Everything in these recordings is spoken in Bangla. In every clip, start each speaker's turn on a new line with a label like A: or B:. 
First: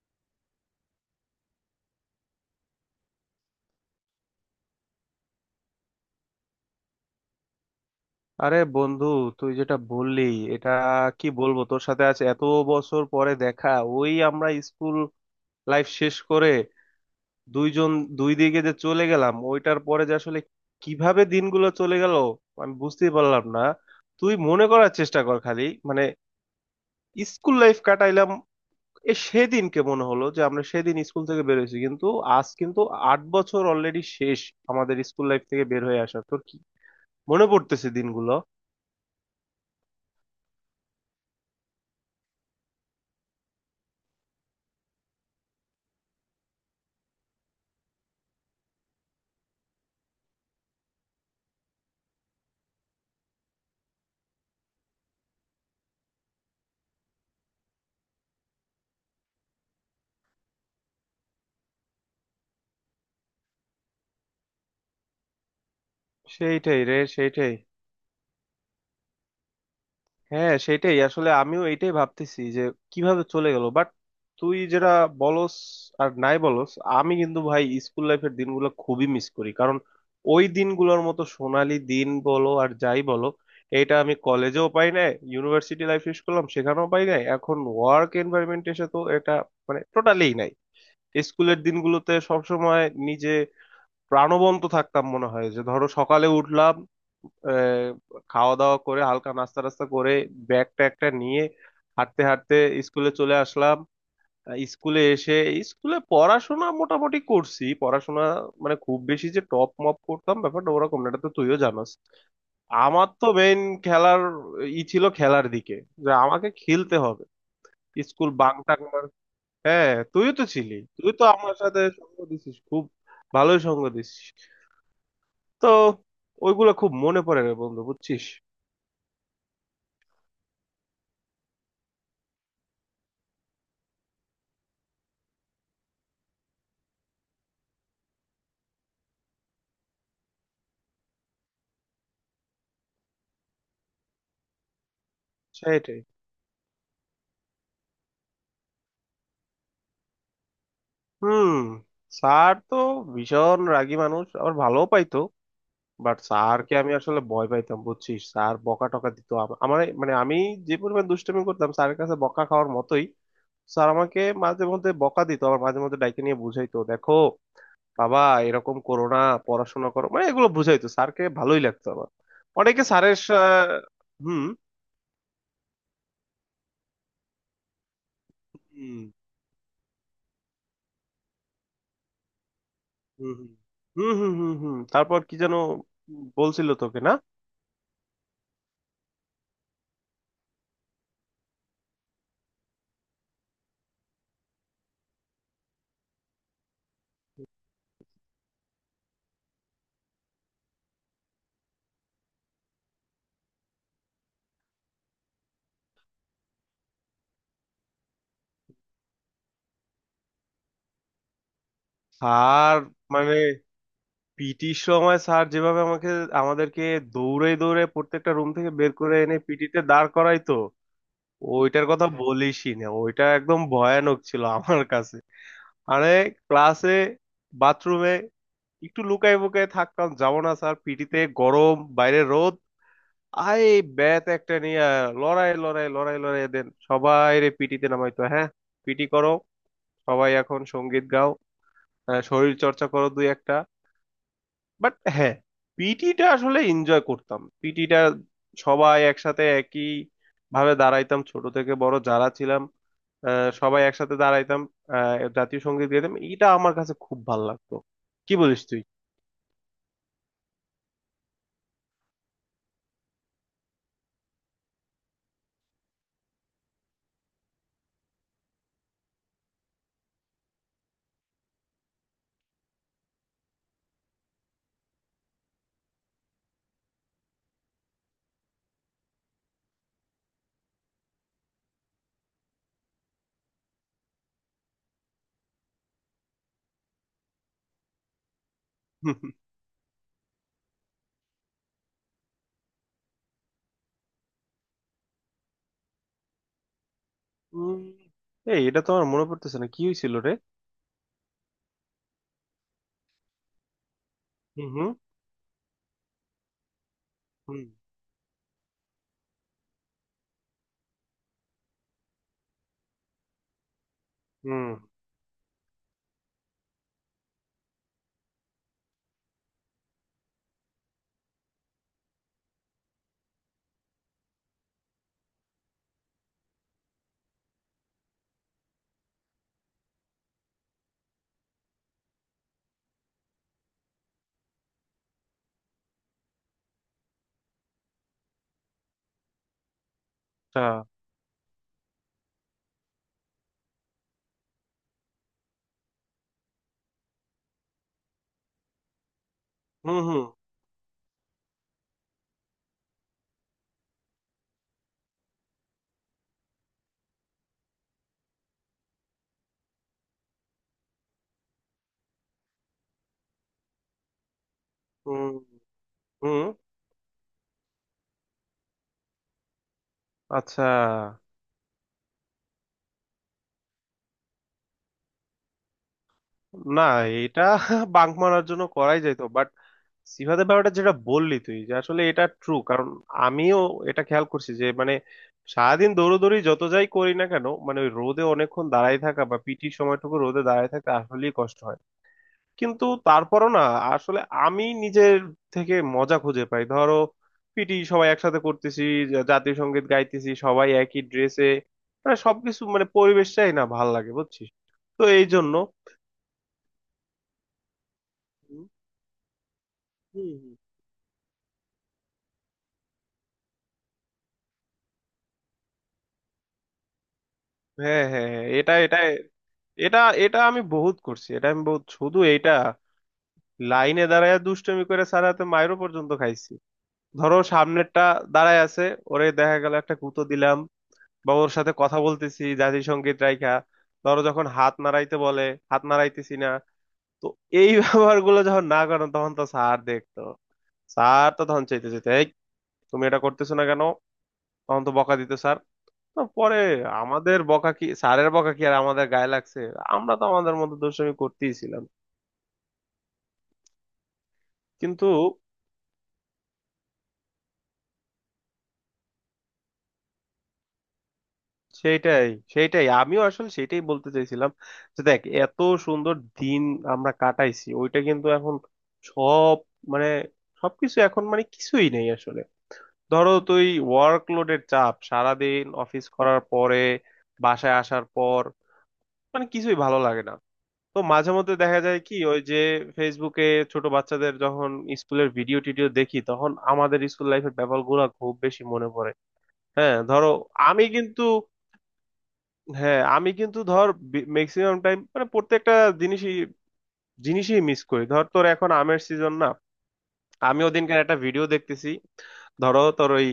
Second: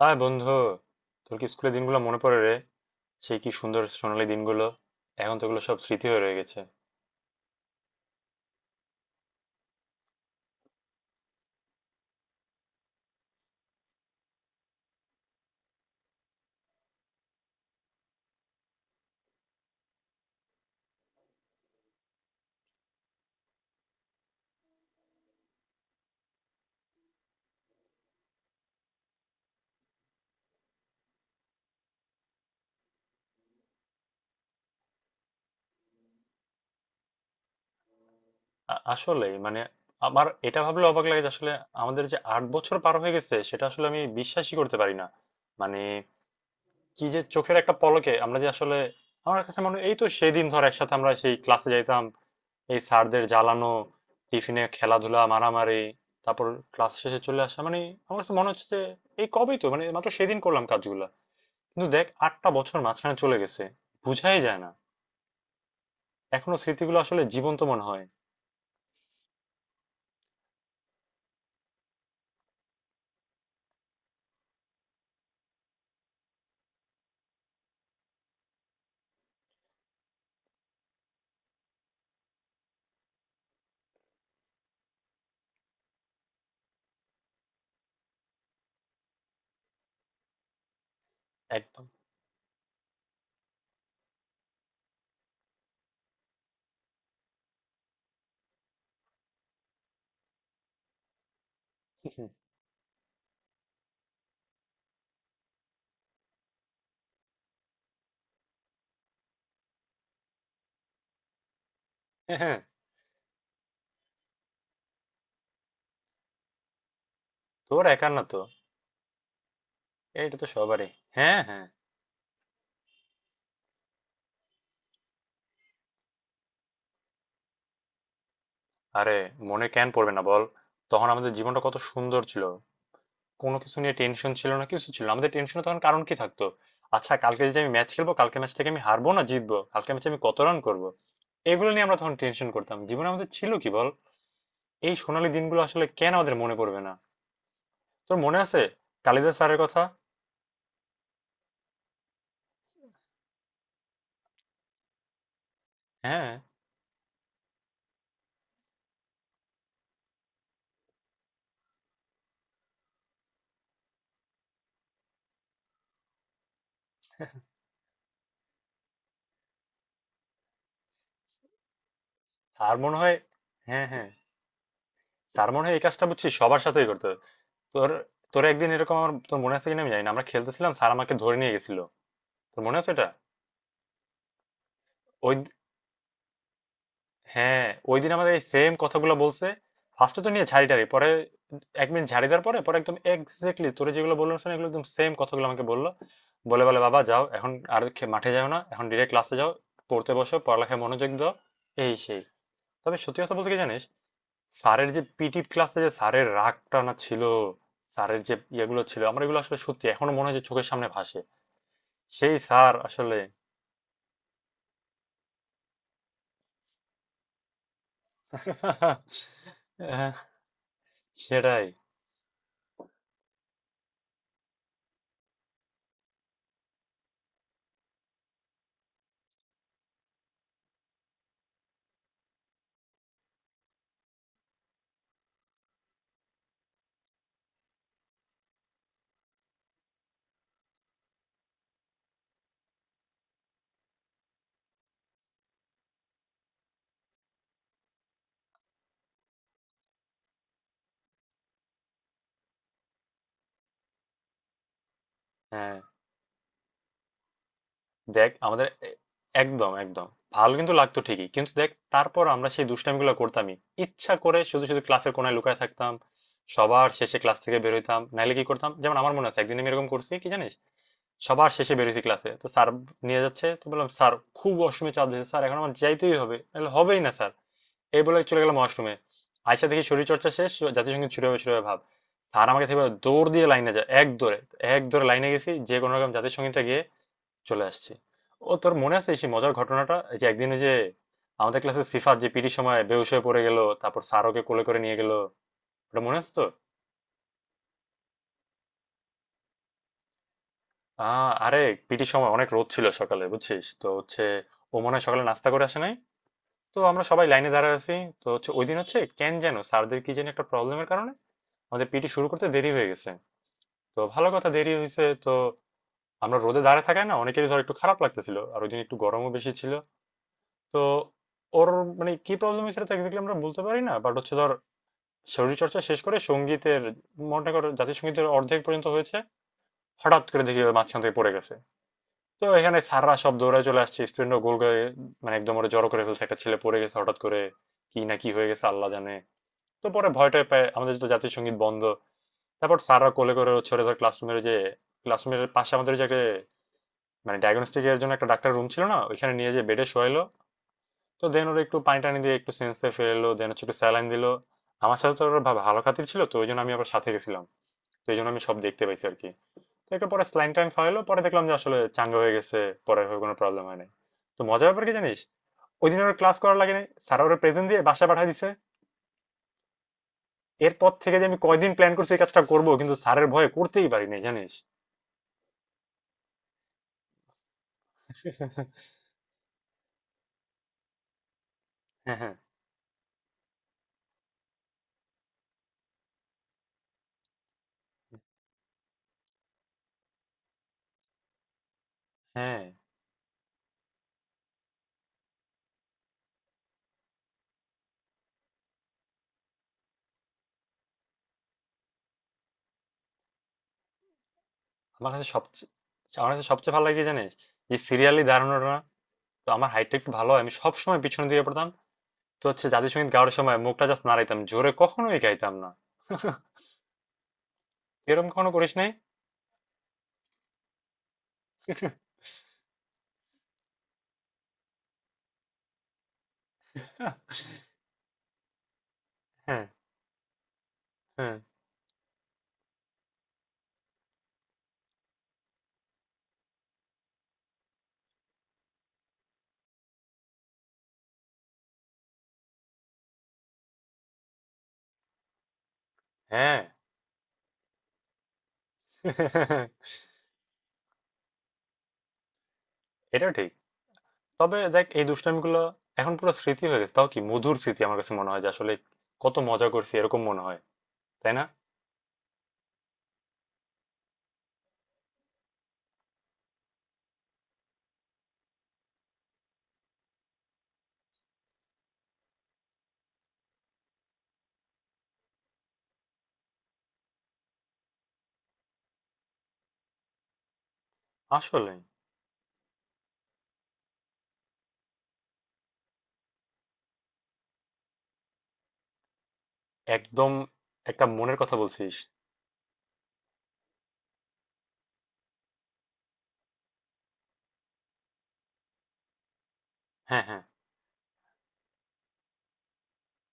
A: হাই বন্ধু, তোর কি স্কুলের দিনগুলো মনে পড়ে রে? সেই কি সুন্দর সোনালী দিনগুলো! এখন তো ওগুলো সব স্মৃতি হয়ে রয়ে গেছে।
B: আরে বন্ধু, তুই যেটা বললি এটা কি বলবো। তোর সাথে আজ এত বছর পরে দেখা। ওই আমরা স্কুল লাইফ শেষ করে দুইজন দুই দিকে যে চলে গেলাম ওইটার পরে যে আসলে কিভাবে দিনগুলো চলে গেল আমি বুঝতেই পারলাম না। তুই মনে করার চেষ্টা কর খালি। মানে স্কুল লাইফ কাটাইলাম, এ সেদিনকে মনে হলো যে আমরা সেদিন স্কুল থেকে বের হয়েছি, কিন্তু আজ কিন্তু 8 বছর অলরেডি শেষ আমাদের স্কুল লাইফ থেকে বের হয়ে আসা। তোর কি মনে পড়তেছে দিনগুলো?
A: আসলেই মানে, আমার এটা ভাবলে অবাক লাগে যে আসলে আমাদের যে 8 বছর পার হয়ে গেছে সেটা আসলে আমি বিশ্বাসই করতে পারি না। মানে কি, যে চোখের একটা পলকে আমরা যে আসলে, আমার কাছে মনে হয় এই তো সেদিন, ধর, একসাথে আমরা সেই ক্লাসে যাইতাম, এই স্যারদের জ্বালানো, টিফিনে খেলাধুলা মারামারি, তারপর ক্লাস শেষে চলে আসা। মানে আমার কাছে মনে হচ্ছে যে এই কবেই তো, মানে মাত্র সেদিন করলাম কাজগুলো, কিন্তু দেখ 8টা বছর মাঝখানে চলে গেছে, বুঝাই যায় না। এখনো
B: সেইটাই
A: স্মৃতিগুলো
B: রে,
A: আসলে
B: সেইটাই।
A: জীবন্ত মনে হয়।
B: হ্যাঁ, সেটাই আসলে, আমিও এটাই ভাবতেছি যে কিভাবে চলে গেল। বাট তুই যেটা বলস আর নাই বলস, আমি কিন্তু ভাই স্কুল লাইফের দিনগুলো খুবই মিস করি, কারণ ওই দিনগুলোর মতো সোনালি দিন বলো আর যাই বলো, এটা আমি কলেজেও পাই নাই, ইউনিভার্সিটি লাইফ শেষ করলাম সেখানেও পাই নাই, এখন ওয়ার্ক এনভায়রনমেন্ট এসে তো এটা মানে টোটালি নাই। স্কুলের
A: একদম।
B: দিনগুলোতে সবসময় নিজে প্রাণবন্ত থাকতাম। মনে হয় যে ধরো সকালে উঠলাম, আহ, খাওয়া দাওয়া করে হালকা নাস্তা টাস্তা করে ব্যাগ ট্যাগটা নিয়ে হাঁটতে হাঁটতে স্কুলে চলে আসলাম। স্কুলে এসে স্কুলে পড়াশোনা মোটামুটি করছি। পড়াশোনা মানে খুব বেশি যে টপ মপ করতাম ব্যাপারটা ওরকম না, এটা তো তুইও জানাস।
A: হ্যাঁ, হ্যাঁ।
B: আমার তো মেইন খেলার ই ছিল, খেলার দিকে যে আমাকে খেলতে হবে।
A: তোর একার না
B: স্কুল
A: তো।
B: বাং টাং মার- হ্যাঁ তুইও
A: এটা
B: তো
A: তো
B: ছিলি,
A: সবারই।
B: তুই তো
A: হ্যাঁ,
B: আমার
A: হ্যাঁ।
B: সাথে সঙ্গ দিছিস খুব, ভালোই সঙ্গ দিছিস। তো ওইগুলা খুব মনে পড়ে রে বন্ধু, বুঝছিস?
A: আরে, মনে কেন পড়বে না বল? তখন আমাদের জীবনটা কত সুন্দর ছিল, কোনো কিছু নিয়ে টেনশন ছিল না, কিছু ছিল না। আমাদের টেনশনে তখন কারণ কি থাকতো? আচ্ছা, কালকে যদি আমি ম্যাচ খেলবো, কালকে ম্যাচ থেকে আমি হারবো না জিতবো, কালকে ম্যাচে আমি কত রান করবো, এগুলো নিয়ে আমরা তখন টেনশন করতাম। জীবনে আমাদের ছিল কি বল? এই সোনালী দিনগুলো আসলে
B: সেটাই।
A: কেন আমাদের মনে পড়বে না? তোর মনে আছে কালিদাস স্যারের কথা?
B: হুম। স্যার তো ভীষণ রাগী মানুষ, আবার ভালো পাইতো। বাট
A: হ্যাঁ।
B: স্যারকে আমি আসলে ভয় পাইতাম বুঝছিস। স্যার বকা টকা দিত, আমার মানে আমি যে পরিমাণ দুষ্টামি করতাম স্যারের কাছে বকা খাওয়ার মতোই। স্যার আমাকে মাঝে মধ্যে বকা দিত, আবার মাঝে মধ্যে ডাইকে নিয়ে বুঝাইতো, দেখো বাবা এরকম করো না, পড়াশোনা করো, মানে এগুলো বুঝাইতো। স্যারকে ভালোই লাগতো আমার।
A: আর
B: অনেকে
A: মনে হয়,
B: স্যারের সা-
A: হ্যাঁ হ্যাঁ, তার মনে হয় এই কাজটা, বুঝছি, সবার সাথেই করতে হয়। তোর তোর একদিন এরকম,
B: হুম।
A: আমার, তোর মনে আছে কিনা আমি জানি না, আমরা খেলতেছিলাম স্যার আমাকে ধরে নিয়ে গেছিল, তোর মনে আছে এটা?
B: হুম হুম হুম হুম হুম হুম। তারপর
A: ওই
B: কি
A: দি-
B: যেন বলছিল তোকে না?
A: হ্যাঁ, ওই দিন আমাদের এই সেম কথাগুলো বলছে। ফার্স্টে তো নিয়ে ঝাড়িটারি, পরে 1 মিনিট ঝাড়ি দেওয়ার পরে, পরে একদম এক্স্যাক্টলি তোরে যেগুলো বললো, শোনা, এগুলো একদম সেম কথাগুলো আমাকে বললো। বলে বলে, বাবা যাও, এখন আর মাঠে যাও না, এখন ডিরেক্ট ক্লাসে যাও, পড়তে বসো, পড়ালেখায় মনোযোগ দাও, এই সেই। তবে সত্যি কথা বলতে কি জানিস, স্যারের যে পিটি ক্লাসে যে স্যারের রাগ টানা ছিল, স্যারের যে ইয়েগুলো ছিল, আমার এগুলো আসলে সত্যি এখনো মনে হয় যে চোখের সামনে ভাসে সেই স্যার
B: স্যার
A: আসলে।
B: মানে পিটির সময় স্যার যেভাবে আমাকে আমাদেরকে দৌড়ে দৌড়ে প্রত্যেকটা রুম থেকে বের করে এনে পিটিতে দাঁড়
A: হ্যাঁ,
B: করাইতো,
A: সেটাই।
B: ওইটার কথা বলিসই না, ওইটা একদম ভয়ানক ছিল আমার কাছে। আরে ক্লাসে, বাথরুমে একটু লুকাই বুকাই থাকতাম, যাবো না স্যার পিটিতে, গরম বাইরে রোদ। আয় ব্যাত একটা নিয়ে, লড়াই লড়াই লড়াই লড়াই দেন সবাই রে পিটিতে নামাইতো। হ্যাঁ পিটি করো, সবাই এখন সঙ্গীত গাও, শরীর চর্চা করো দুই একটা। বাট হ্যাঁ, পিটিটা আসলে এনজয় করতাম, পিটিটা সবাই একসাথে একই ভাবে দাঁড়াইতাম, ছোট থেকে বড় যারা ছিলাম, সবাই একসাথে দাঁড়াইতাম, জাতীয়
A: হ্যাঁ,
B: সঙ্গীত গাইতাম, এটা আমার কাছে খুব ভালো লাগতো।
A: দেখ
B: কি বলিস
A: আমাদের
B: তুই?
A: একদম, একদম ভালো কিন্তু লাগতো ঠিকই, কিন্তু দেখ তারপর আমরা সেই দুষ্টামিগুলো করতামই। ইচ্ছা করে শুধু শুধু ক্লাসের কোণায় লুকায় থাকতাম, সবার শেষে ক্লাস থেকে বের হইতাম, নাইলে কি করতাম। যেমন আমার মনে আছে একদিন আমি এরকম করছি কি জানিস, সবার শেষে বেরোইছি, ক্লাসে তো স্যার নিয়ে যাচ্ছে, তো বললাম, স্যার খুব অসময়ে চাপ দিয়েছে, স্যার এখন আমার যাইতেই হবে, নাহলে হবেই না স্যার। এই বলে চলে গেলাম ওয়াশরুমে, আয়সা দেখি শরীরচর্চা শেষ, জাতীয় সঙ্গীত শুরু হবে শুরু হবে ভাব। স্যার আমাকে থেকে দৌড় দিয়ে লাইনে যায়, এক দৌড়ে, এক দৌড়ে লাইনে গেছি, যে কোনো রকম জাতীয় সঙ্গীতটা গিয়ে চলে আসছি। ও, তোর মনে আছে সেই মজার ঘটনাটা, এই যে একদিন ওই যে আমাদের ক্লাসে সিফাত যে পিটির সময় বেহুশ হয়ে পড়ে গেল, তারপর স্যার ওকে কোলে করে নিয়ে গেল, ওটা মনে আছে তো?
B: উম, এই এটা তো আমার মনে পড়তেছে না কি হয়েছিল রে?
A: আরে, পিটির সময় অনেক রোদ ছিল সকালে, বুঝছিস তো হচ্ছে, ও
B: হুম
A: মনে হয় সকালে নাস্তা করে আসে নাই। তো আমরা সবাই লাইনে
B: হুম
A: দাঁড়ায় আছি, তো হচ্ছে ওই দিন হচ্ছে কেন যেন স্যারদের কি যেন একটা প্রবলেমের কারণে আমাদের পিটি শুরু করতে দেরি হয়ে গেছে। তো ভালো কথা,
B: হুম হুম।
A: দেরি হয়েছে তো আমরা রোদে দাঁড়ায় থাকায় না অনেকেরই, ধর, একটু খারাপ লাগতেছিল, আর ওই দিন একটু গরমও বেশি ছিল। তো ওর মানে কি প্রবলেম হয়েছিল তা এক্স্যাক্টলি আমরা বলতে পারি না, বাট হচ্ছে, ধর, শরীরচর্চা শেষ করে সঙ্গীতের, মনে করো জাতীয় সঙ্গীতের অর্ধেক পর্যন্ত হয়েছে, হঠাৎ করে দেখি ও মাঝখান থেকে পড়ে গেছে। তো এখানে স্যাররা সব দৌড়ায় চলে আসছে, স্টুডেন্টরা গোল করে, মানে একদম ওরা জড়ো করে ফেলছে, একটা ছেলে পড়ে গেছে হঠাৎ করে, কি না কি হয়ে গেছে আল্লাহ জানে। তো পরে ভয় টয়
B: আচ্ছা।
A: পেয়ে আমাদের তো জাতীয় সঙ্গীত বন্ধ। তারপর স্যাররা কোলে করে ছোটে ধরে ক্লাসরুমের পাশে আমাদের যে একটা, মানে ডায়াগনস্টিক এর জন্য একটা ডাক্তার রুম ছিল না, ওইখানে নিয়ে যে বেডে
B: হুম
A: শোয়াইলো।
B: হুম
A: তো দেন ওরা একটু পানি টানি দিয়ে একটু সেন্সে ফেরালো, দেন হচ্ছে একটু স্যালাইন দিলো। আমার সাথে তো ওরা ভালো খাতির ছিল, তো ওই জন্য আমি আবার সাথে গেছিলাম, তো এই জন্য আমি সব দেখতে পাইছি আর কি। তো একটা পরে স্যালাইন টাইন খাওয়াইলো, পরে দেখলাম যে আসলে চাঙ্গা হয়ে গেছে, পরে আর কোনো প্রবলেম হয় নাই। তো মজার ব্যাপার কি জানিস,
B: হুম
A: ওই দিন ওরা ক্লাস
B: হুম।
A: করার লাগে নাই, স্যার ওরা প্রেজেন্ট দিয়ে বাসায় পাঠিয়ে দিছে।
B: আচ্ছা।
A: এরপর থেকে যে আমি কয়দিন প্ল্যান করছি এই কাজটা করবো, কিন্তু স্যারের ভয়ে করতেই পারি নাই জানিস।
B: না, এটা বাঙ্ক মারার জন্য করাই যেত। বাট সিফাতের ব্যাপারটা যেটা বললি তুই, যে আসলে
A: হ্যাঁ,
B: এটা
A: হ্যাঁ,
B: ট্রু, কারণ আমিও এটা খেয়াল করছি যে মানে সারাদিন দৌড়োদৌড়ি যত যাই করি না কেন, মানে ওই রোদে অনেকক্ষণ দাঁড়ায় থাকা বা পিটির সময়টুকু রোদে দাঁড়ায় থাকতে আসলেই কষ্ট হয়।
A: হ্যাঁ।
B: কিন্তু তারপরও না, আসলে আমি নিজের থেকে মজা খুঁজে পাই। ধরো পিটি সবাই একসাথে করতেছি, জাতীয় সঙ্গীত গাইতেছি সবাই একই ড্রেসে, মানে সবকিছু মানে পরিবেশটাই না ভাল লাগে বুঝছিস। তো
A: আমার
B: এই
A: কাছে
B: জন্য
A: সবচেয়ে আমার কাছে সবচেয়ে ভালো লাগে কি জানিস, যে সিরিয়ালি
B: হুম
A: দাঁড়ানোটা না, তো আমার হাইটটা একটু
B: হুম
A: ভালো হয়, আমি
B: হুম।
A: সবসময় পিছনে দিয়ে পড়তাম। তো হচ্ছে জাতীয় সঙ্গীত গাওয়ার সময় মুখটা জাস্ট নাড়াইতাম, জোরে কখনোই গাইতাম না।
B: হ্যাঁ
A: এরকম
B: হ্যাঁ হ্যাঁ,
A: কখনো করিস
B: এটা
A: নাই?
B: এটা, এটা আমি বহুত করছি, এটা আমি বহুত, শুধু এইটা লাইনে দাঁড়ায় দুষ্টুমি করে স্যার হাতে মাইরও পর্যন্ত খাইছি। ধরো সামনেরটা দাঁড়ায় আছে, ওরে দেখা
A: হ্যাঁ,
B: গেল একটা কুতো দিলাম, বা
A: হ্যাঁ,
B: ওর সাথে কথা বলতেছি জাতিসংগীত রাইখা। ধরো যখন হাত নাড়াইতে বলে, হাত নাড়াইতেছি না। তো এই ব্যবহার গুলো যখন না করো তখন তো স্যার দেখতো। স্যার তো তখন চাইতে চাইতে, এই তুমি এটা করতেছো না কেন, তখন তো বকা দিত স্যার। তো পরে
A: হ্যাঁ।
B: আমাদের বকা কি, স্যারের বকা কি আর আমাদের গায়ে লাগছে। আমরা তো আমাদের মতো দুষ্টামি করতেই ছিলাম।
A: এটাও ঠিক। তবে দেখ এই
B: কিন্তু
A: দুষ্টামিগুলো এখন পুরো স্মৃতি হয়ে গেছে, তাও কি মধুর স্মৃতি। আমার কাছে মনে হয় যে আসলে কত মজা করছি, এরকম মনে হয়, তাই না?
B: সেইটাই, সেইটাই, আমিও আসলে সেটাই বলতে চাইছিলাম, যে দেখ এত সুন্দর দিন আমরা কাটাইছি, ওইটা কিন্তু এখন সব মানে সবকিছু এখন মানে কিছুই নেই আসলে। ধরো তুই ওয়ার্কলোডের চাপ, সারাদিন অফিস করার পরে বাসায় আসার পর মানে কিছুই ভালো লাগে না। তো মাঝে মধ্যে
A: আসলে
B: দেখা যায় কি, ওই যে ফেসবুকে ছোট বাচ্চাদের যখন স্কুলের ভিডিও টিডিও দেখি তখন আমাদের স্কুল লাইফের ব্যাপারগুলো খুব বেশি মনে পড়ে। হ্যাঁ ধরো,
A: একদম
B: আমি
A: একটা
B: কিন্তু,
A: মনের কথা বলছিস।
B: হ্যাঁ আমি কিন্তু ধর ম্যাক্সিমাম টাইম মানে প্রত্যেকটা জিনিসই জিনিসই মিস করি। ধর তোর এখন আমের সিজন না,
A: হ্যাঁ, হ্যাঁ,
B: আমি ওদিনকার একটা ভিডিও দেখতেছি। ধরো তোর ওই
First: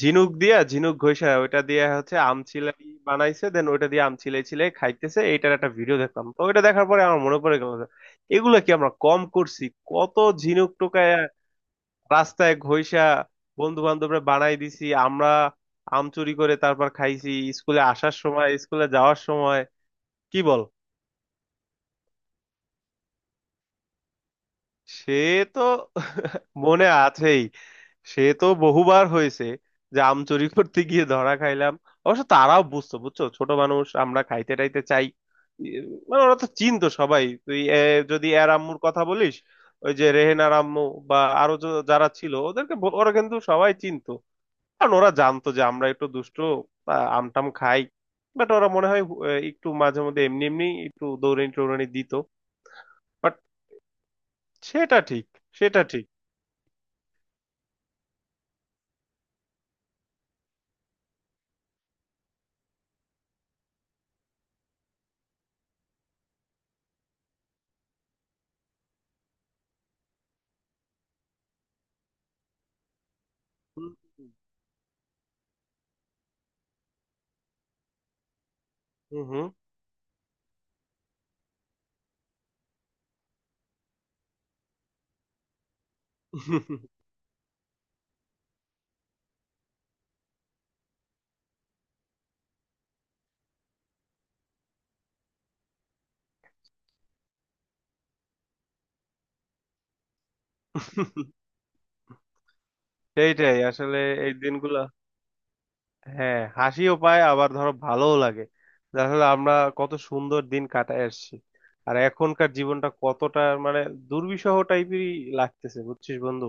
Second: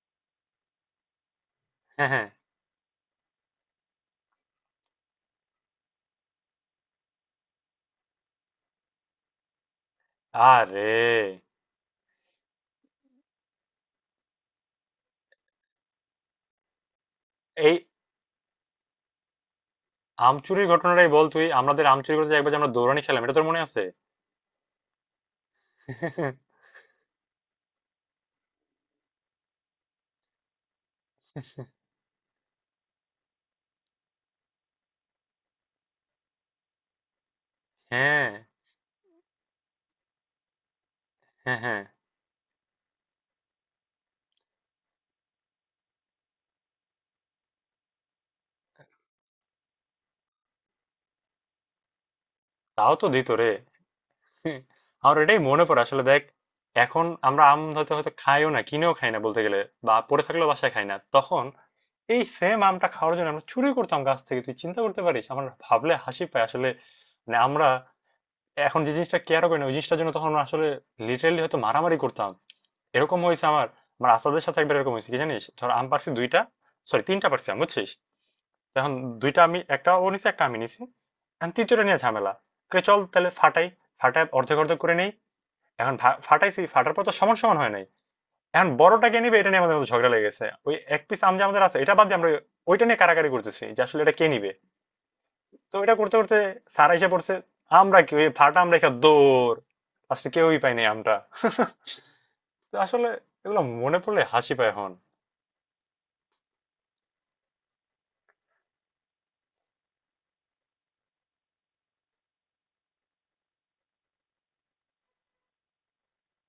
B: ঝিনুক দিয়া ঝিনুক ঘষা, ওইটা দিয়ে
A: হ্যাঁ,
B: হচ্ছে
A: হ্যাঁ।
B: আমচিলাই বানাইছে, দেন ওইটা দিয়ে আমচিলাই চিলাই খাইতেছে, এইটার একটা ভিডিও দেখলাম। তো ওইটা দেখার পরে আমার মনে পড়ে গেল যে, এগুলা কি আমরা কম করছি। কত ঝিনুক
A: আরে,
B: টোকায় রাস্তায় ঘষা বন্ধু বান্ধবরা বানাই দিছি আমরা, আম চুরি করে তারপর খাইছি
A: এই
B: স্কুলে আসার সময় স্কুলে যাওয়ার সময়।
A: আম
B: কি বল,
A: চুরির ঘটনাটাই বল, তুই আমাদের আম চুরি করতে একবার যে আমরা দৌড়ানি খেলাম এটা তোর মনে আছে?
B: সে তো মনে আছেই, সে তো বহুবার হয়েছে যে আম চুরি করতে গিয়ে ধরা খাইলাম। অবশ্য তারাও বুঝতো, বুঝছো ছোট মানুষ আমরা খাইতে টাইতে চাই। ই- মানে ওরা তো চিনতো সবাই, তুই যদি
A: হ্যাঁ,
B: এর আম্মুর কথা বলিস, ওই যে রেহেনার আম্মু, বা আরো
A: হ্যাঁ, হ্যাঁ।
B: যারা ছিল ওদেরকে ওরা কিন্তু সবাই চিনতো। কারণ ওরা জানতো যে আমরা একটু দুষ্ট, আমটাম খাই। বাট ওরা মনে হয় একটু মাঝে মধ্যে এমনি এমনি একটু দৌড়ানি টৌড়ানি দিত।
A: তাও তো দিত
B: বাট
A: রে।
B: সেটা
A: আমার
B: ঠিক,
A: এটাই মনে পড়ে
B: সেটা
A: আসলে,
B: ঠিক।
A: দেখ এখন আমরা আম হয়তো হয়তো খাইও না, কিনেও খাই না বলতে গেলে, বা পড়ে থাকলেও বাসায় খাই না, তখন এই সেম আমটা খাওয়ার জন্য আমরা চুরি করতাম গাছ থেকে, তুই চিন্তা করতে পারিস? আমার ভাবলে হাসি পায় আসলে। মানে আমরা এখন যে জিনিসটা কেয়ারও করি না, ওই জিনিসটার জন্য তখন আমরা আসলে লিটারেলি হয়তো মারামারি করতাম। এরকম হয়েছে আমার
B: হুম
A: আমার
B: হুম
A: আসাদের সাথে একবার এরকম হয়েছে কি জানিস, ধর আম পারছি দুইটা, সরি তিনটা পারছি আম বুঝছিস। এখন দুইটা, আমি একটা ও নিছে একটা আমি নিছি, এখন তৃতীয়টা নিয়ে ঝামেলা, কে, চল তাহলে ফাটাই, ফাটাই অর্ধেক অর্ধেক করে নেই। এখন
B: হুম,
A: ফাটাইছি,
B: হুম।
A: ফাটার পর তো সমান সমান হয় নাই, এখন বড়টাকে নিবে, এটা নিয়ে আমাদের মধ্যে ঝগড়া লেগেছে। ওই এক পিস আম যে আমাদের আছে এটা বাদ দিয়ে আমরা ওইটা নিয়ে কারাকারি করতেছি যে আসলে এটা কে নিবে। তো এটা করতে করতে স্যার এসে পড়ছে, আমরা কি ওই ফাটা আম রেখে দৌড়, আজকে কেউই পাই নাই আমটা। তো আসলে
B: সেইটাই
A: এগুলো মনে
B: আসলে,
A: পড়লে
B: এই
A: হাসি পায়
B: দিনগুলা।
A: এখন
B: হ্যাঁ হাসিও পায়, আবার ধরো ভালোও লাগে, যে আসলে আমরা কত সুন্দর দিন কাটায় আসছি, আর এখনকার জীবনটা কতটা মানে দুর্বিষহ টাইপেরই লাগতেছে বুঝছিস বন্ধু।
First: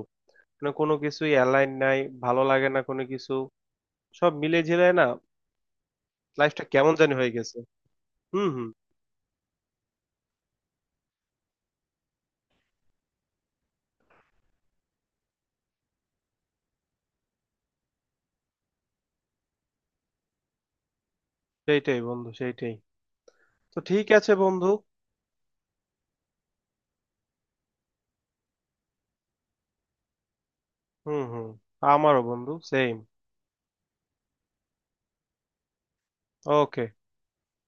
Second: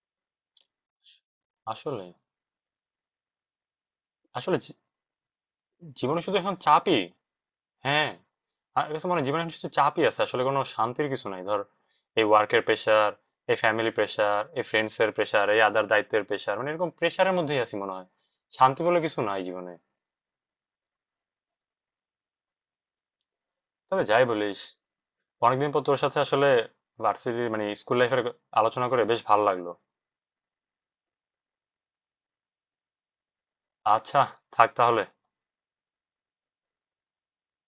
B: মানে কোনো কিছুই অ্যালাইন নাই,
A: আসলে।
B: ভালো লাগে না কোনো কিছু, সব
A: আসলে
B: মিলে ঝিলে না।
A: জীবনে শুধু এখন
B: লাইফটা কেমন
A: চাপই।
B: জানি হয়ে গেছে।
A: হ্যাঁ,
B: হুম হুম।
A: আমার কাছে মনে হয় জীবনে এখন শুধু চাপই আছে আসলে, কোনো শান্তির কিছু নাই। ধর এই ওয়ার্কের প্রেশার, এই ফ্যামিলি প্রেশার, এই ফ্রেন্ডস এর প্রেশার, এই আদার দায়িত্বের প্রেশার, মানে এরকম প্রেশারের মধ্যেই আছি মনে হয়, শান্তি বলে কিছু নাই জীবনে।
B: সেইটাই বন্ধু, সেইটাই। তো
A: তবে
B: ঠিক
A: যাই
B: আছে
A: বলিস,
B: বন্ধু।
A: অনেকদিন পর তোর সাথে আসলে ভার্সিটি মানে স্কুল লাইফের আলোচনা করে বেশ ভালো লাগলো।
B: হুম হুম। আমারও বন্ধু সেম।
A: আচ্ছা, থাক তাহলে।
B: ওকে।